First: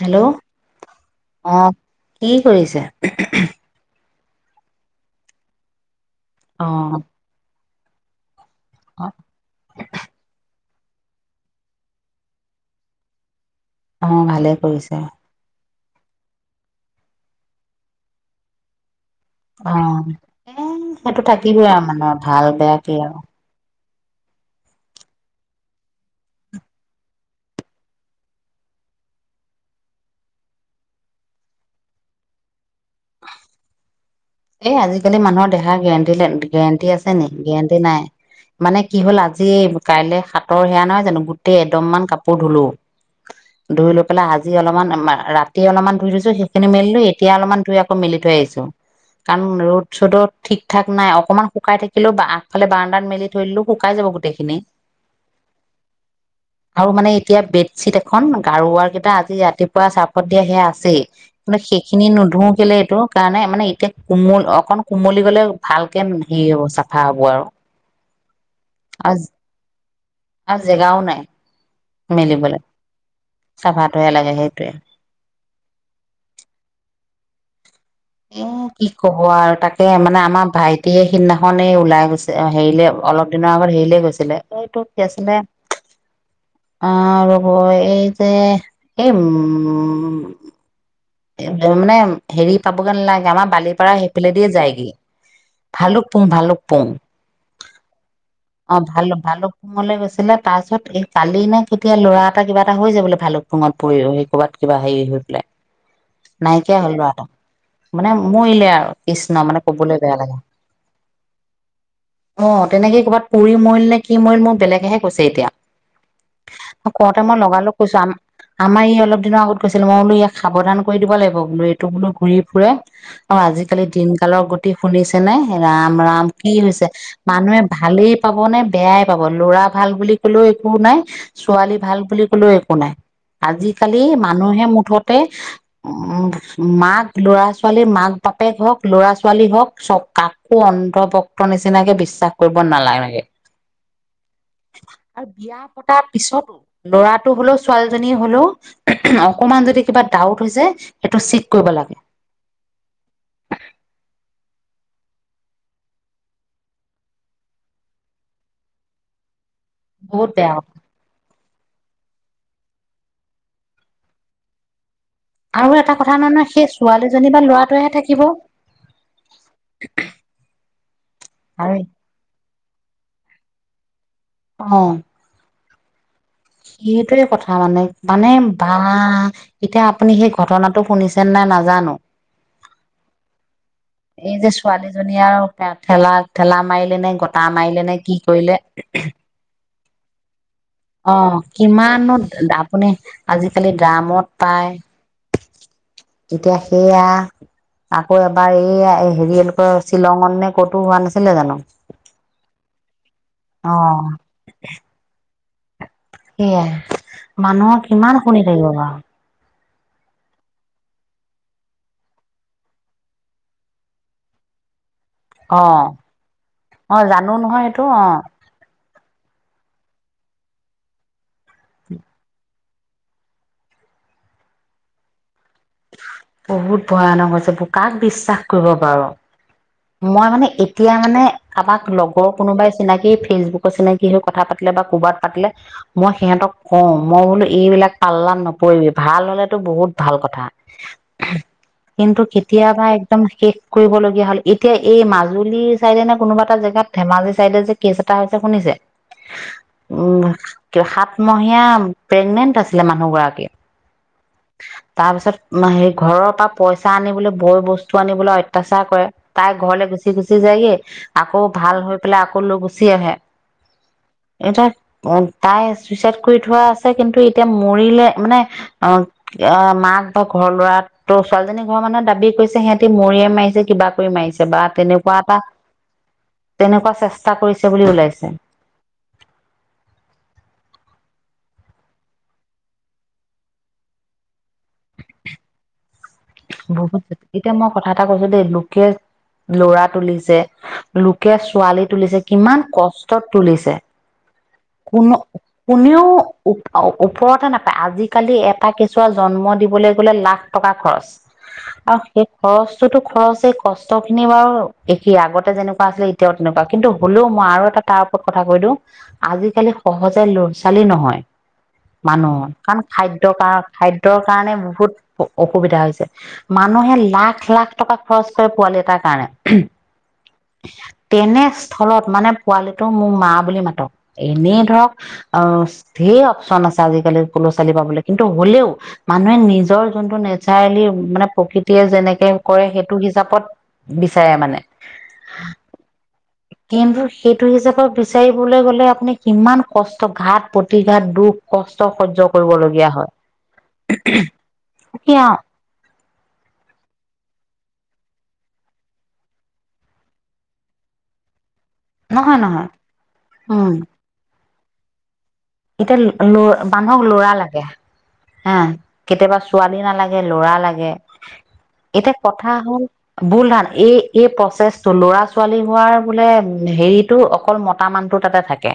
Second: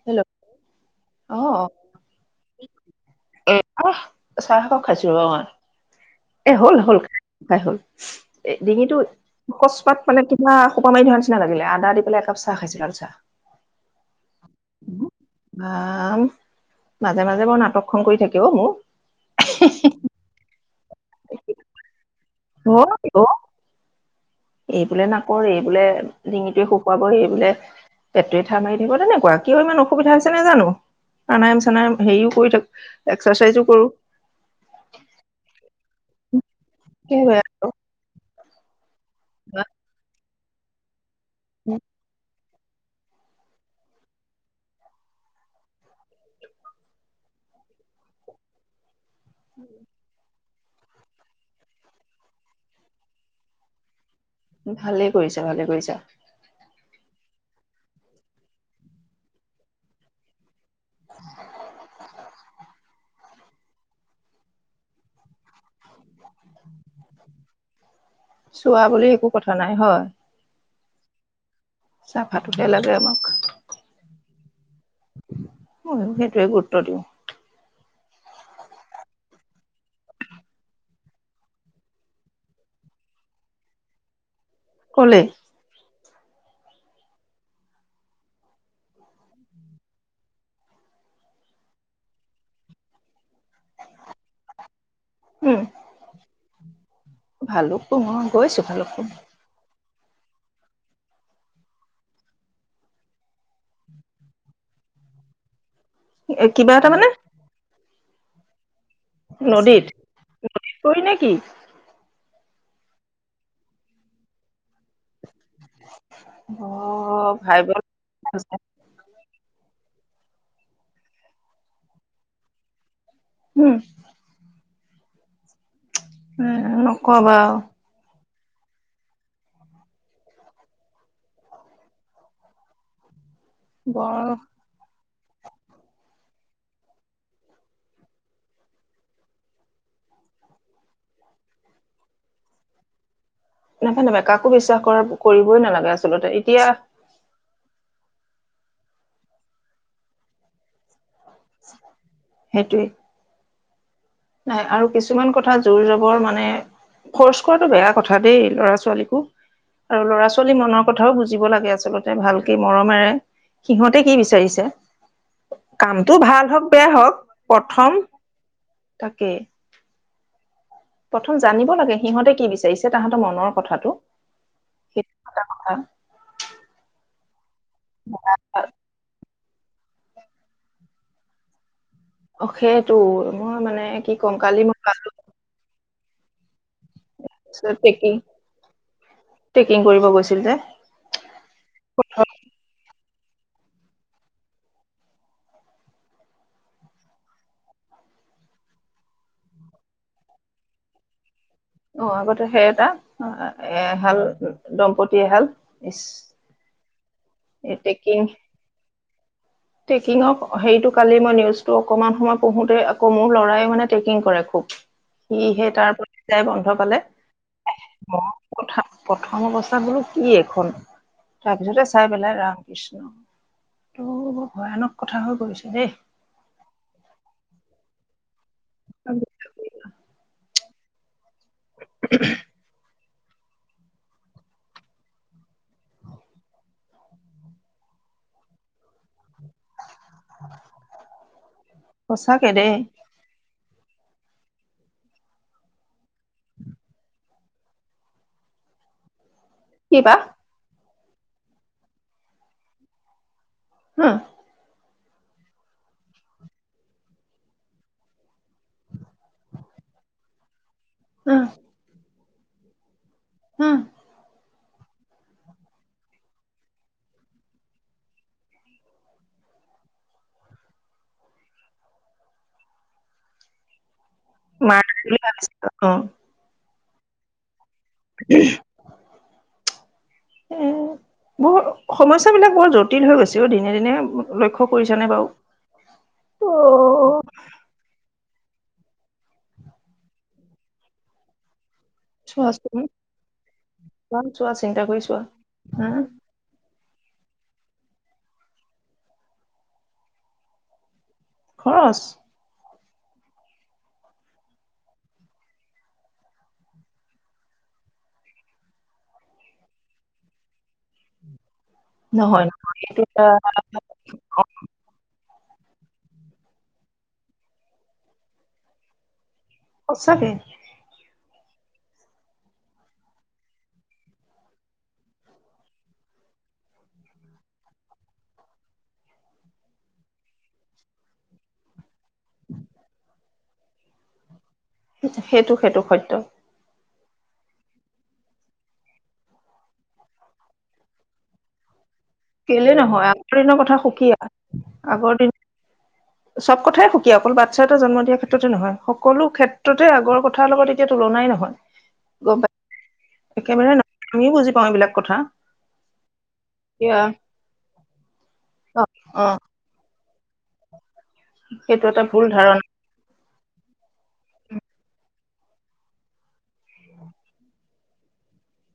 Hello অ' কি কৰিছা? এ আহ চাহ একাপ খাইছিলোঁ এ অ হ'ল হল। খাই হ'ল, এ ডিঙিটো অকস্মাৎ মানে তোমাৰ সোপা মাৰি ধৰা নিচিনা লাগিলে, আদা পেলাই এক চাহ খাইছো লাল চাহ। অ' ভালে কৰিছে। বা মাজে মাজে বৰ নাটকখন কৰি থাকে অ' মোৰ। অ' এ সেইটো আৰু থাকিবই আৰু মানুহৰ ভাল বেয়া হয় কি অ আৰু। এই বোলে নাকৰ এই বোলে ডিঙিটোৱে শুকুৱাব এই বোলে পেটটোৱে থাহ মাৰি ধৰিব তেনেকুৱা কিয় ইমান অসুবিধা নেজানো। প্ৰাণায়ম চণায়ম হেৰিও কৰি থাকো এক্সাৰচাইজো কৰো। এই আজিকালি মানুহৰ দেহাৰ গেৰেণ্টিলেন, গেৰেণ্টি আছে নিকি গেৰেণ্টি নাই। মানে কি হ'ল আজি, কাইলে সাতৰ সেয়া নহয় জানো, গোটেই এদম মান কাপোৰ ধুলো। [unintelligible] ধুই লৈ পেলাই, আজি অলপমান, মা- ৰাতি অলপমান ধুই থৈছো সেইখিনি মেলিলো, এতিয়া অলপমান ধুই আকৌ মেলি থৈ আহিছো। কাৰণ ৰ'দ-চ'ডত ঠিক থাক নাই, অকমান শুকাই থাকিলে বা আগফালে বাৰাণ্ডাত মেলি থৈ দিলেও শুকাই যাব গোটেই ভালেই কৰিছা, ভালে কৰিছা। আৰু মানে এতিয়া বেডশ্বিট এখন, গাৰুৰ ওৱাৰ কেইটা আজি ৰাতিপুৱা চাৰ্ফত দিয়া সেয়া আছে আছেই, মানে সেইখিনি নোধোও কেলে এইটো কাৰণে মানে এতিয়া কোমল, অকন কোমলি গ'লে ভালকে হেৰি হ'ব, চাফা হ'ব আৰু। চুৱা বুলি একো কথা নাই হয়? আৰু জেগাও নাই মেলিবলৈ, চাহপাতোহে লাগে চাফাটোহে লাগে সেইটোয়ে। মইও সেইটোৱে গুৰুত্ব দিওঁ। মোৰ কি ক'ব আৰু তাকে মানে আমাৰ ভাইটিয়ে সিদিনাখনেই এ, ওলাই গৈছে, হেৰিলে অলপ দিনৰ আগত হেৰিলে গৈছিলে, এইটো কি কলেই আছিলে? অ' ৰ'ব এই যে, এই উম এফালে মানে হেৰি পাবগে নালাগে, আমাৰ বালিপাৰা সেইফালে দিয়ে যায় গে ভালুক পুং, ভালুক পুং। ভালুক পুং, অ' গৈছোঁ ভালুক পুং। ভালুুকপুংলে গৈছিলে, তাৰ পিছত এই কালি নে কেতিয়া ল'ৰা এটা কিবা এটা হৈছে বোলে ভালুক পুঙত পৰি সেই ক'ৰবাত কিবা হেৰি হৈ পেলাই। কিবা নাইকিয়া এটা হ'ল মানে লৰাটো, মানে মৰিলে আৰু। কৃষ্ণ মানে নদীত ক'বলৈ বেয়া লাগে। কৰি নে কি অ', তেনেকেই কৰবাত পুৰি মৰিল নে কি মৰিল, মোক বেলেগেহে কৈছে এতিয়া। অ কওঁতে মই লগা ভাইব লগ কৈছো আ- আমাৰ ই অলপ দিনৰ আগত গৈছিল। মই বোলো ইয়াক সাৱধান কৰি দিব লাগিব বোলো, এইটো বোলো ঘূৰি ফুৰে। আৰু উম আজিকালি দিনকালৰ গতি শুনিছে নে, ৰাম ৰাম কি হৈছে? নকবা মানুহে ভা ভালেই পাব নে, বেয়াই পাব, ল'ৰা ভাল বুলি ক'লেও একো নাই ছোৱালী ভাল বুলি কলেও একো নাই, আজিকালি বৰ মানুহে মুঠতে উম, মাক, ল'ৰা-ছোৱালী, মাক-বাপেক হওঁক, ল'ৰা-ছোৱালী হওঁক চ'ব, কাক কো অন্ধভক্ত নিচিনাকে বিশ্বাস কৰিব নালাগে। নাপা কাকো বিশ্বাস কৰা আৰু কৰিবই বিয়া নালাগে পতা আচলতে পিছতো এতিয়া ল'ৰা টো হ'লেও, ছোৱালীজনী হ'লেও, অকমান যদি কিবা ডাউট হৈছে সেইটো চেক কৰিব লাগে। সেইটোৱেই। নাই আৰু কিছুমান কথা জোৰ জবৰ মানে ফ'ৰচ কৰাটো বেয়া কথা দেই, ল'ৰা-ছোৱালীকো আৰু বহুত বেয়া ল'ৰা-ছোৱালী কথা মনৰ কথাও বুজিব লাগে আচলতে ভালকে মৰমেৰে, সিহঁতে কি বিচাৰিছে? আৰু এটা কথা কামটো নহয় ভাল নহয় হওক, সেই বেয়া হওক, ছোৱালীজনী বা ল'ৰাটোৱেহে প্ৰথম থাকিব তাকে। [inaudible] প্ৰথম জানিব লাগে সিহঁতে কি বিচাৰিছে তাহাঁতৰ মনৰ কথাটো। অ'। [unintelligible] নহয়। সেইটয়ে কথা মানে, মানে ভা আ, এতিয়া আপুনি সেই ঘটনাটো শুনিছেন নাই নাজানো। অ' সেইটো মই মানে কি ক'ম এই যে কালি মই ছোৱালীজনী আৰু ঠেলা ঠেলা মাৰিলে নে তা মাৰিলে নে ট্ৰেকিং কি কৰিলে। ট্ৰেকিং কৰিব গৈছিল যে অ' কিমানো, আপুনি আজিকালি ড্ৰামত পায়। তেতিয়া সেইয়া আকৌ এবাৰ এই এই হেৰি এওঁলোকৰ শ্বিলঙত নে ক'তো হোৱা নাছিলে জানো। অ' আগতে সেই এটা এ, অ এহাল দম্পতি এহাল। সেয়াই মানুহৰ কিমান শুনি থাকিব বাৰু। ট্ৰেকিঙৰ হেৰিটো কালি মই নিউজটো অকমান সময় পঢ়োতেই আকৌ মোৰ ল'ৰাই মানে ট্ৰেকিং কৰে খুব। সি অ সেই তাৰ প্ৰতি যাই বন্ধ অ পালে। জানো নহয় সেইটো অ। প্ৰথা প্ৰথম অৱস্থাত বুলো কি এইখন তাৰপিছতে চাই পেলাই ৰাম কৃষ্ণ। [unintelligible] ভয়ানক কথা হৈ গৈছে দেই। বহুত ভয়ানক হৈছে, বোৰ কাক বিশ্বাস কৰিব বাৰু। মই মানে এতিয়া মানে কাৰোবাক লগৰ কোনোবাই চিনাকি ফেচবুক কৈ চিনাকি হৈ কথা পাতিলে বা ক'ৰবাত পাতিলে মই সিহঁতক কওঁ মই বোলো এইবিলাক পাল্লাত নপৰিবি ভাল হলেতো বহুত ভাল কথা কিন্তু সঁচাকে দেই কেতিয়াবা একদম শেষ কৰিবলগীয়া হ'ল এতিয়া এই মাজুলী চাইডে নে কোনোবা এটা জেগাত ধেমাজি চাইডে যে কেছ এটা হৈছে শুনিছে? কি বা উম, কিবা সাত মহীয়া প্ৰেগনেন্ট আছিলে মানুহ গৰাকী। হুম। তাৰপিছত সে ঘৰৰ পৰা পইচা আনিবলৈ, বৈ বস্তু আনিবলৈ অত্যাচাৰ কৰে। তাৰ ঘৰলৈ গুচি গুচি যায়গে উম আকৌ ভাল হৈ পেলাই আকৌ লৈ গুচি আহে। হু। এটা অ' তাই চুইচাইড কৰি থোৱা আছে কিন্তু এতিয়া মৰিলে মানে অ' আ, মাক বা ঘৰৰ ল'ৰাক। ত' ছোৱালীজনীৰ ঘৰৰ মানুহৰ দাবী কৰিছে সিহঁতি মৰিয়াই মাৰিছে, কিবা কৰি মাৰিছে। বা মাৰ তেনেকুৱা বুলি এটা, ভাবিছিলো অ তেনেকুৱা চেষ্টা কৰিছে বুলি ওলাই [inaudible] [unintelligible] এ বৰ সমস্যাবিলাক বৰ জটিল হৈ গৈছে দিনে দিনে লক্ষ্য কৰিছনে বাৰু। বহুত, অ এতিয়া মই কথা এটা কৈছোঁ দেই লোকে ল'ৰা তুলিছে, লোকে ছোৱালীত তুলিছে, কিমান চোৱাচোন কষ্টত তুলিছে, ইমান চোৱা চিন্তা কৰি চোৱা কোনো হম কোনেও ওপ-ওপৰতে নাপায় আজিকালি এটা কেঁচুৱা জন্ম দিবলৈ গ'লে লাখ টকা খৰচ। খৰচ আৰু সেই খৰচটোতো খৰচেই, কষ্টখিনি বাৰু একেই আগতে যেনেকুৱা আছিলে এতিয়াও তেনেকুৱা কিন্তু হ'লেও মই আৰু এটা তাৰ ওপৰত কথা কৈ দিওঁ আজিকালি সহজে ল'ৰা ছোৱালী নহয়। নহয় মানুহৰ নহয় কাৰণ এইটো এটা খাদ্যয় কাৰ খাদ্যয়ৰ কাৰণে বহুত অ-অসুবিধা হৈছে। মানুহে লাখ লাখ টকা খৰচ কৰে পোৱালি এটাৰ কাৰণে। সঁচাকে। তেনেস্থলত মানে পোৱালিটো মোক মা বুলি মাতক, এনেই ধৰক অ ধেৰ অপচন আছে আজিকালি [unintelligible] ছোৱালী পাবলে কিন্তু হ'লেও মানুহে নিজৰ যোনটো নেচাৰেলি মানে প্ৰকৃতিয়ে যেনেকে কৰে, সেইটো হিচাপত বিচাৰে মানে। সেইটো, সেইটো সত্য। কিন্তু সেইটো হিচাপে বিচাৰিবলৈ গ'লে আপুনি কিমান কষ্ট ঘাত প্ৰতিঘাত দুখ কষ্ট সহ্য কেলে কৰিবলগীয়া নহয় আগৰ দিনৰ কথা সুকীয়া হয়', আগৰ দিন সুকীয়া। চব কথাই সুকীয়া, অকল বাচ্ছা এটা জন্ম দিয়াৰ ক্ষেত্ৰতে নহয়, সকলো ক্ষেত্ৰতে আগৰ কথাৰ লগত এতিয়া তুলনাই নহয়। [inaudible] গম নহয় পাই, উম একেবাৰে আমিওঁ বুজি পাওঁ এইবিলাক কথা। এতিয়া ল এতিয়া মানুহক লৰা লাগে হা অ কেতিয়াবা ছো ছোৱালী নালাগে, ল'ৰা লাগে। সেইটো এটা এতিয়া ভুল ধাৰণা কথা হ'ল, বুল হাল, এই, এই প্ৰচেছটো ল'ৰা ছোৱালী হোৱাৰ বোলে হেৰিটো অকল মত তা মানুহটোৰ তাতে থাকে।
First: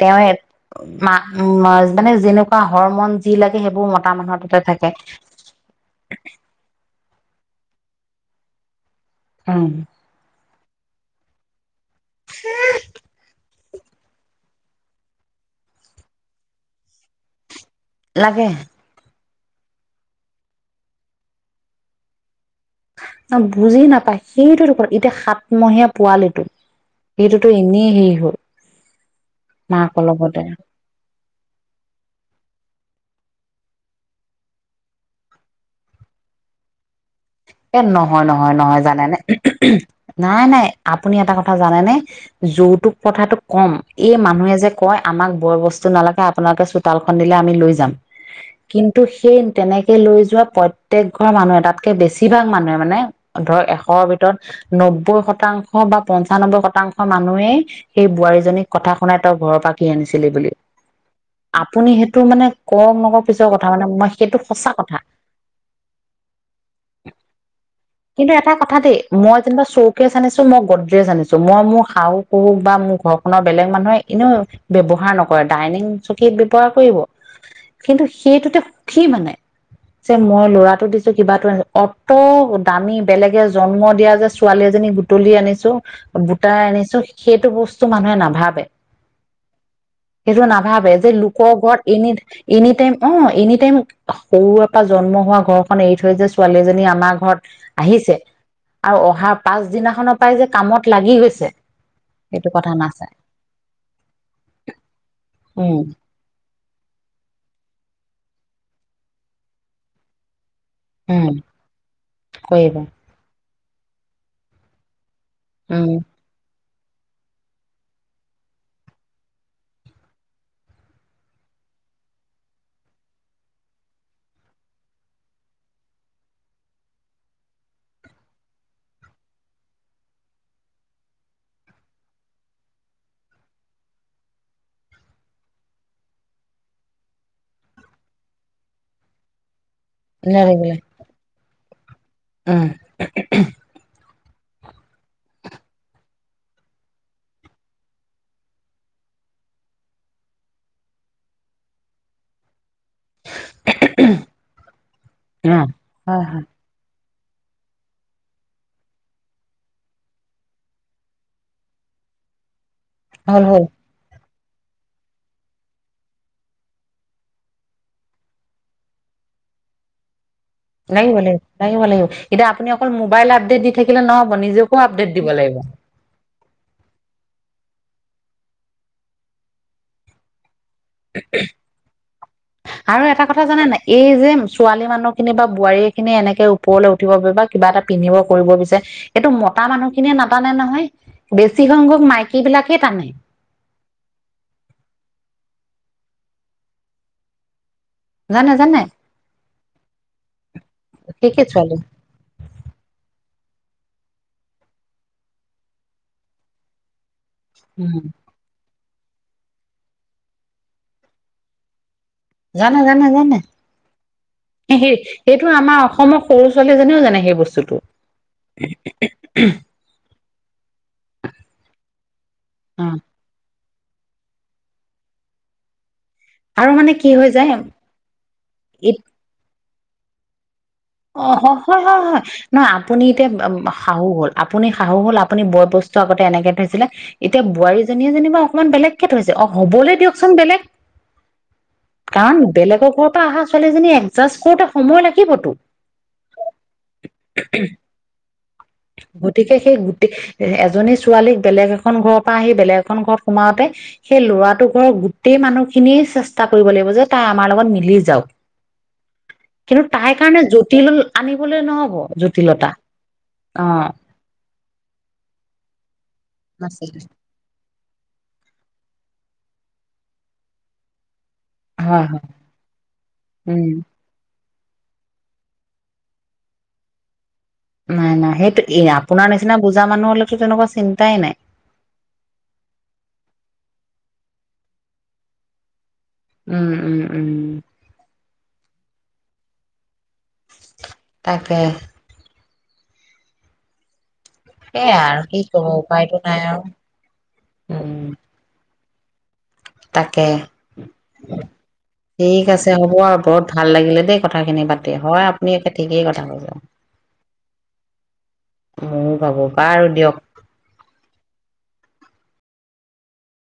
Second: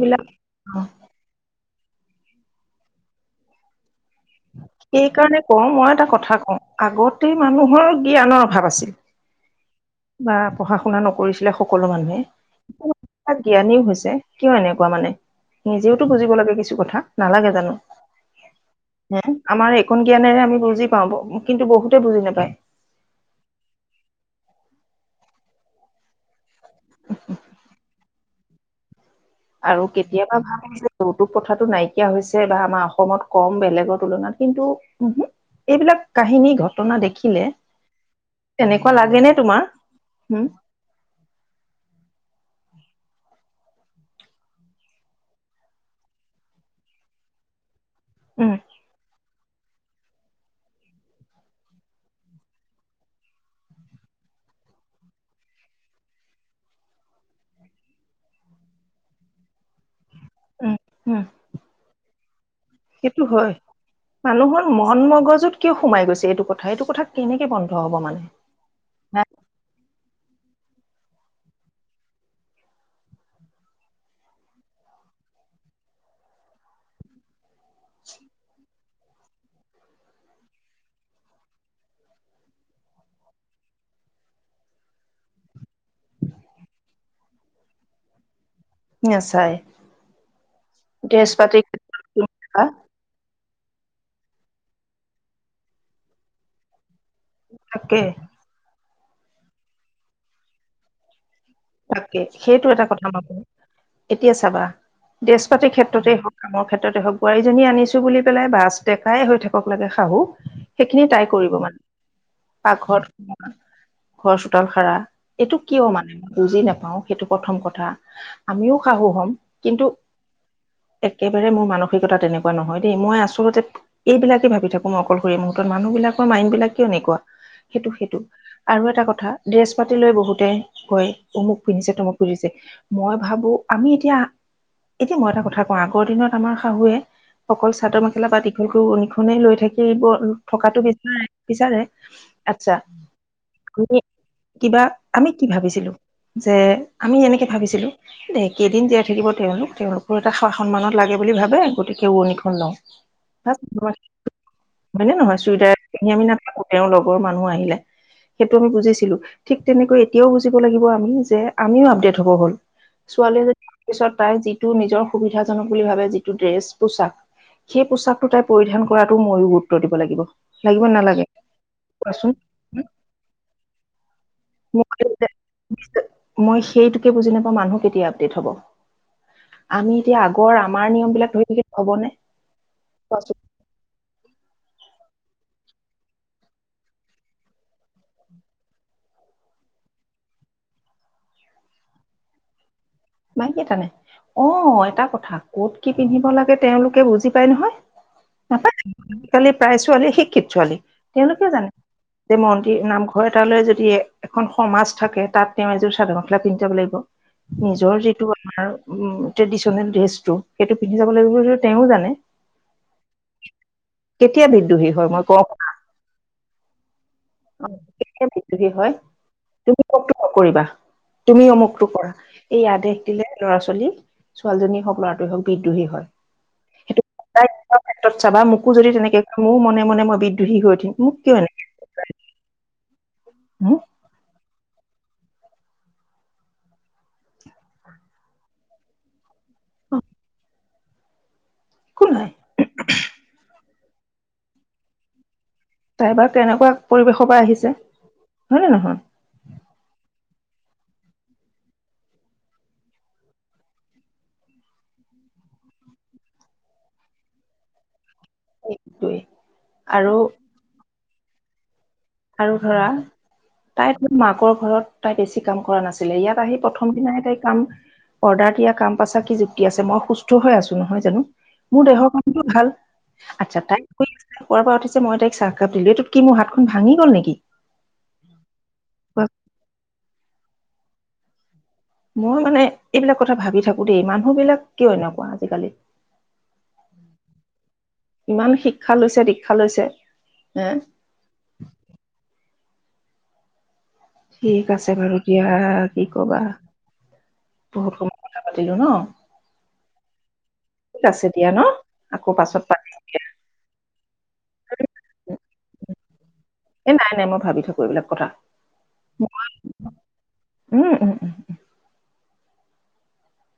তেওঁ এ অ মানুহ মান যেনেকুৱা হৰমন যি লাগে সেইবোৰ মতা মানুহত সেই কাৰণে কওঁ মই এটা কথা কওঁ আগতে মানুহৰ জ্ঞানৰ অভাৱ আছিল উম। বা পঢ়া শুনা নকৰিছিলে সকলো মানুহে। জ্ঞানীও হৈছে, কিয় এনেকুৱা মানে, নিজেওতো বুজিব লাগে, কিছু কথা, নালাগে জানোঁ। লাগে। হু আমাৰ এইখন জ্ঞানেৰে আমি বুজি পাওঁ কিন্তু বহুতে বুজি নাপায় অ', বুজি নাপায়, সেইটোৱেতো ক' এতিয়া সাতমহীয়া পোৱালিটো। এইটোতো এনেই হেৰি হ'ল। আৰু মাকৰ কেতিয়াবা লগতে ভাবোঁ যে। যৌতুক প্ৰথাটো নাইকিয়া হৈছে বা আমাৰ অসমত কম বেলেগৰ তুলনাত কিন্তু উহো এইবিলাক কাহিনী ঘটনা দেখি। এ নহয় নহয় নহয়, জানেনে? নে তোমাৰ নাই উম নাই, আপুনি এটা কথা জানেনে? যৌতুক প্ৰথাটো কম এই মানুহে যে কয় আমাক বয় বস্তু নালাগে আপোনালোকে চোতালখন দিলে আমি লৈ যাম উম কিন্তু সেই তেনেকে লৈ যোৱা প্ৰত্যেক ঘৰ মানুহ এটাত কে বেছিভাগ মানুহে মানে, ধৰ এশৰ ভিতৰত। নব্বৈ শতাংশ বা পঞ্চানব্বৈ শতাংশ মানুহেই সেই বোৱাৰী জনীক কথা শুনাই তই ঘৰ পাতি আনিছিলি বুলি উম উম আপুনি সেইটো মানে কওক সেইটো নকওক পিছৰ হয় কথা মানে মই সেইটো মানুহৰ সঁচা মন কথা মগজুত কিয় সোমাই গৈছে এইটো কথা, এইটো কথা কেনেকে বন কিন্তু এটা কথা দেই। মই যেনিবা চৌকেচ জানিছো মই গদ্ৰেছ জানিছো, মই মোৰ শাহু সহু বা মোৰ ঘৰখনৰ বেলেগ মানুহে এনেও ব্যৱহাৰ নকৰে ডাইনিং চকী ব্যৱহাৰ কৰিব। কিন্তু সেইটোতে সুখী মানে, যে মই ল'ৰাটো দি তো কিবাটো আনিলোঁ, অত দামী বেলেগে জন্ম দিয়া যে ছোৱালী এজনী বুটলি আনিছো। বুটাই আনিছো‌, সেইটো বস্তু মানুহে নাভাবে। নাচাই সেইটো ত নাভাবে যে ড্ৰেছ লোক পাতি ঘৰত এনি, এনি টাইম। অঁ এনি টাইম সৰুৰে পা জন্ম হোৱা ঘৰখন এৰি থৈ যে ছোৱালী এজনী আমাৰ ঘৰত তাকে আহিছে আৰু অহাৰ পাছ দিনাখনৰ পৰাই যে কামত লাগি গৈছে তাকে সেইটো এটা কথা উলাব এতিয়া চাবা ড্ৰেছ পাতিৰ উম ক্ষেত্ৰতে হওঁক কামৰ ক্ষেত্ৰত হওক, বোৱাৰীজনী আনিছো বুলি পেলাই বাছটেকাই হৈ থাকক লাগে শাহু সেইখিনি তাই উম কৰিব মানে, কৰিব পাকঘৰত, ঘৰ চোতাল সাৰা। এইটো কিয় উম মানে মই বুজি নাপাওঁ সেইটো প্ৰথম কথা, আমিও শাহু হ'ম কিন্তু একেবাৰে মোৰ মানসিকতা তেনেকুৱা নহয় দেই, মই আচলতে এইবিলাকে ভাবি থাকোঁ মই অকলশৰীয়া মুহূৰ্তত, মানুহবিলাকৰ মাইণ্ডবিলাক কিয় এনেকুৱা। সেইটো সেইটো আৰু এটা কথা ড্ৰেছ পাতি লৈ বহুতে কয়। অমুক পিন্ধিছে তমুক পুন্ধিছে মই ভাবো আমি এতিয়া এতিয়া কথা কওঁ, আগৰ দিনত আমাৰ শাহুৱে অকল চাদৰ মেখেলা বা দীঘলকৈ উৰণি লৈ থাকি লাগিলে থকাটো বিচাৰে বিচাৰে। উম আচ্ছা আমিনকিবা আমি কি ভাবিছিলো যে আমি এনেকে ভাবিছিলো দে কেইদিন জীয়াই থাকিব তেওঁলোক তেওঁলোকৰ এটা স-সন্মানত লাগে বুলি ভাবে গতিকে উৰণিখন লওঁ। [unintelligible] হয়নে নহয় অ চুইদাৰ পিন্ধি হয় আমি হয় নাথাকোঁ। তেওঁৰ লগৰ মানুহ আহিলে সেইটো আমি বুজিছিলো। ঠিক তেনেকৈ এতিয়াও বুজিব লাগিব যে আমিও আপডেট হ'ব হ'ল ছোৱালীয়ে হ'ল য হ'ল তাৰ পিছত তাই যিটো নিজৰ সুবিধাজনক বুলি ভাবে যিটো ড্ৰেছ পোছাক সেই পোচাকটো তাই পৰিধান কৰাটো মইও গুৰুত্ব দিব লাগিব। লাগিব নালাগে লাগিব-লাগিব লাগিব-লাগিব। কোৱাচোন এতিয়া আপুনি অকল মোবাইল আপডেট দি থাকিলে নহ'ব নিজকো আপডেট দিব লাগিব। মই সেইটোকে বুজি নাপাওঁ মানুহ কেতিয়া আপডেট হ'ব? আমি এতিয়া আগৰ আমাৰ নিয়ম বিলাক ধৰি থ হ'বনে। আৰু এটা কোৱাচোন কথা জানে নাই, এই যে ছোৱালী মানুহ খিনি বা বোৱাৰী খিনি এনেকে ওপৰলৈ উঠিব বি বা কিবা এটা পিন্ধিব কৰিব বিচাৰে এইটো মতা মানুহ খিনিয়ে নাটানে নহয়। বেছি সংখ্যক মাইকী বিলাকে টানে। মাইকী টানে, অ এটা কথা ক'ত কি পিন্ধিব লাগে তেওঁলোকে বুজি পায় নহয়। জানে নাপায়, জানে আজিকালি প্ৰায় ছোৱালী শিক্ষিত, ছোৱালী ঠিকেই তেওঁলোকে জানে ছোৱালী যে মন্দিৰ নামঘৰ এটালৈ যদি এখন সমাজ থাকে তাত তেওঁ এযোৰ চাদৰ-মেখেলা পিন্ধাব লাগিব। নিৰ উম যিটো আমাৰ ট্ৰেডিচনেল ড্ৰেছটো সেইটো পিন্ধি যাব লাগিব বুলি তেওঁ জানে। জানে-জানে-জানে কেতিয়া বিদ্ৰোহী এসেই হয় মই কওঁ এইটো আমাৰ অসমৰ সৰু ছোৱালী এজনীও জানে সেই বস্তুটো। কেতিয়া বিদ্ৰোহী হয় তুমি অমুকটো নকৰিবা, তুমি অমুকটো কৰা এই অ আদেশ দিলে ল'ৰা-ছোৱালী ছোৱালীজনীয়ে হওক ল'ৰাটোৱে হওক বিদ্ৰোহী হয়। আৰু মানে সেইটো কি হৈ যায় ক্ষেত্ৰত চাবা মোকো যদি তেনেকে মোৰ মনে মনে মই বিদ্ৰোহী হৈ উঠিম। মোক অ কিয় এনেকে হয়-হয়-হয় নহ আপুনি এতিয়া শাহু হ'ল আপুনি শাহু হ'ল আপুনি বয়-বস্তু আগতে এনেকে থৈছিলে এতিয়া বোৱাৰীজনীয়ে যেনিবা অকণমান বেলেগ থৈছে, অ হ'বলৈ দিয়কচোন বেলেগ একো নাই কাৰণ বেলেগৰ ঘৰৰ পৰা অহা ছোৱালীজনী এডজাষ্ট কৰোতে সময় লাগিবতো। তাইবা কেনেকুৱা পৰিৱেশৰ পৰা আহিছে হয়নে নহয়? গতিকে সেই গোটেই এজনী ছোৱালীক বেলেগ এখন ঘৰৰ পৰা আহি বেলেগ এখন ঘৰত সোমাওতে সেই ল'ৰাটো ঘৰ গোটেই মানুহ খিনিয়ে চেষ্টা কৰিব লাগিব যে তাই আমাৰ লগত মিলি যাওক। সেইটোৱে কিন্তু আৰু তাই কাৰণে জটিল আনিবলৈ নহ'ব। আৰু জটিলতা ধৰা অ তাই তোৰ মাকৰ ঘৰত তাই বেছি কাম কৰা নাছিলে ইয়াত আহি প্ৰথম হয় দিনাই তাই কাম অৰ্ডাৰ দিয়া কাম পাচাৰ কি যুক্তি আছে, মই সুস্থ হৈ আছো নহয় জানো। মোৰ দেহৰ হয় [unintelligible] ভাল। উম আচ্ছা তাই শুৱাৰ পৰা উঠছে মই তক চাহাপ দিলো এইটো কি মোৰাতখন ভঙি গ'ল নেকি। নাই নাই সেইটো এ আপোনাৰ নিচিনা বুজা মানুহলৈতো তেনেকুৱা চিন্তাই নাই। মই মানে এইবিলাক কথা ভাবি থাকো দেই মানুহ বিলাক কিয় এনেকুৱা আজিকালি। উম-উম-উম। ইমান শিক্ষা লৈছে, দীক্ষা লৈছে তাকে। ঠিক আছে সেইয়াই বাৰু আৰু কি দিয়া কব কি উপায়তো নাই কবা, আৰু। বহুত উম সময় কথা পাতিলো ন। তাকে ঠিক আছে দিয়া ন আকৌ ঠিক পাছত আছে হ'ব পাতিম আৰু বহুত ভাল লাগিলে দেই কথা খিনি পাতি হয় দিয়া আপুনি একে থিকে কথা কৈছে এ নাই নাই মই ভাবি থাকো এইবিলাক কথা মইও ভাবো বাৰু দিয়ক উম উম উম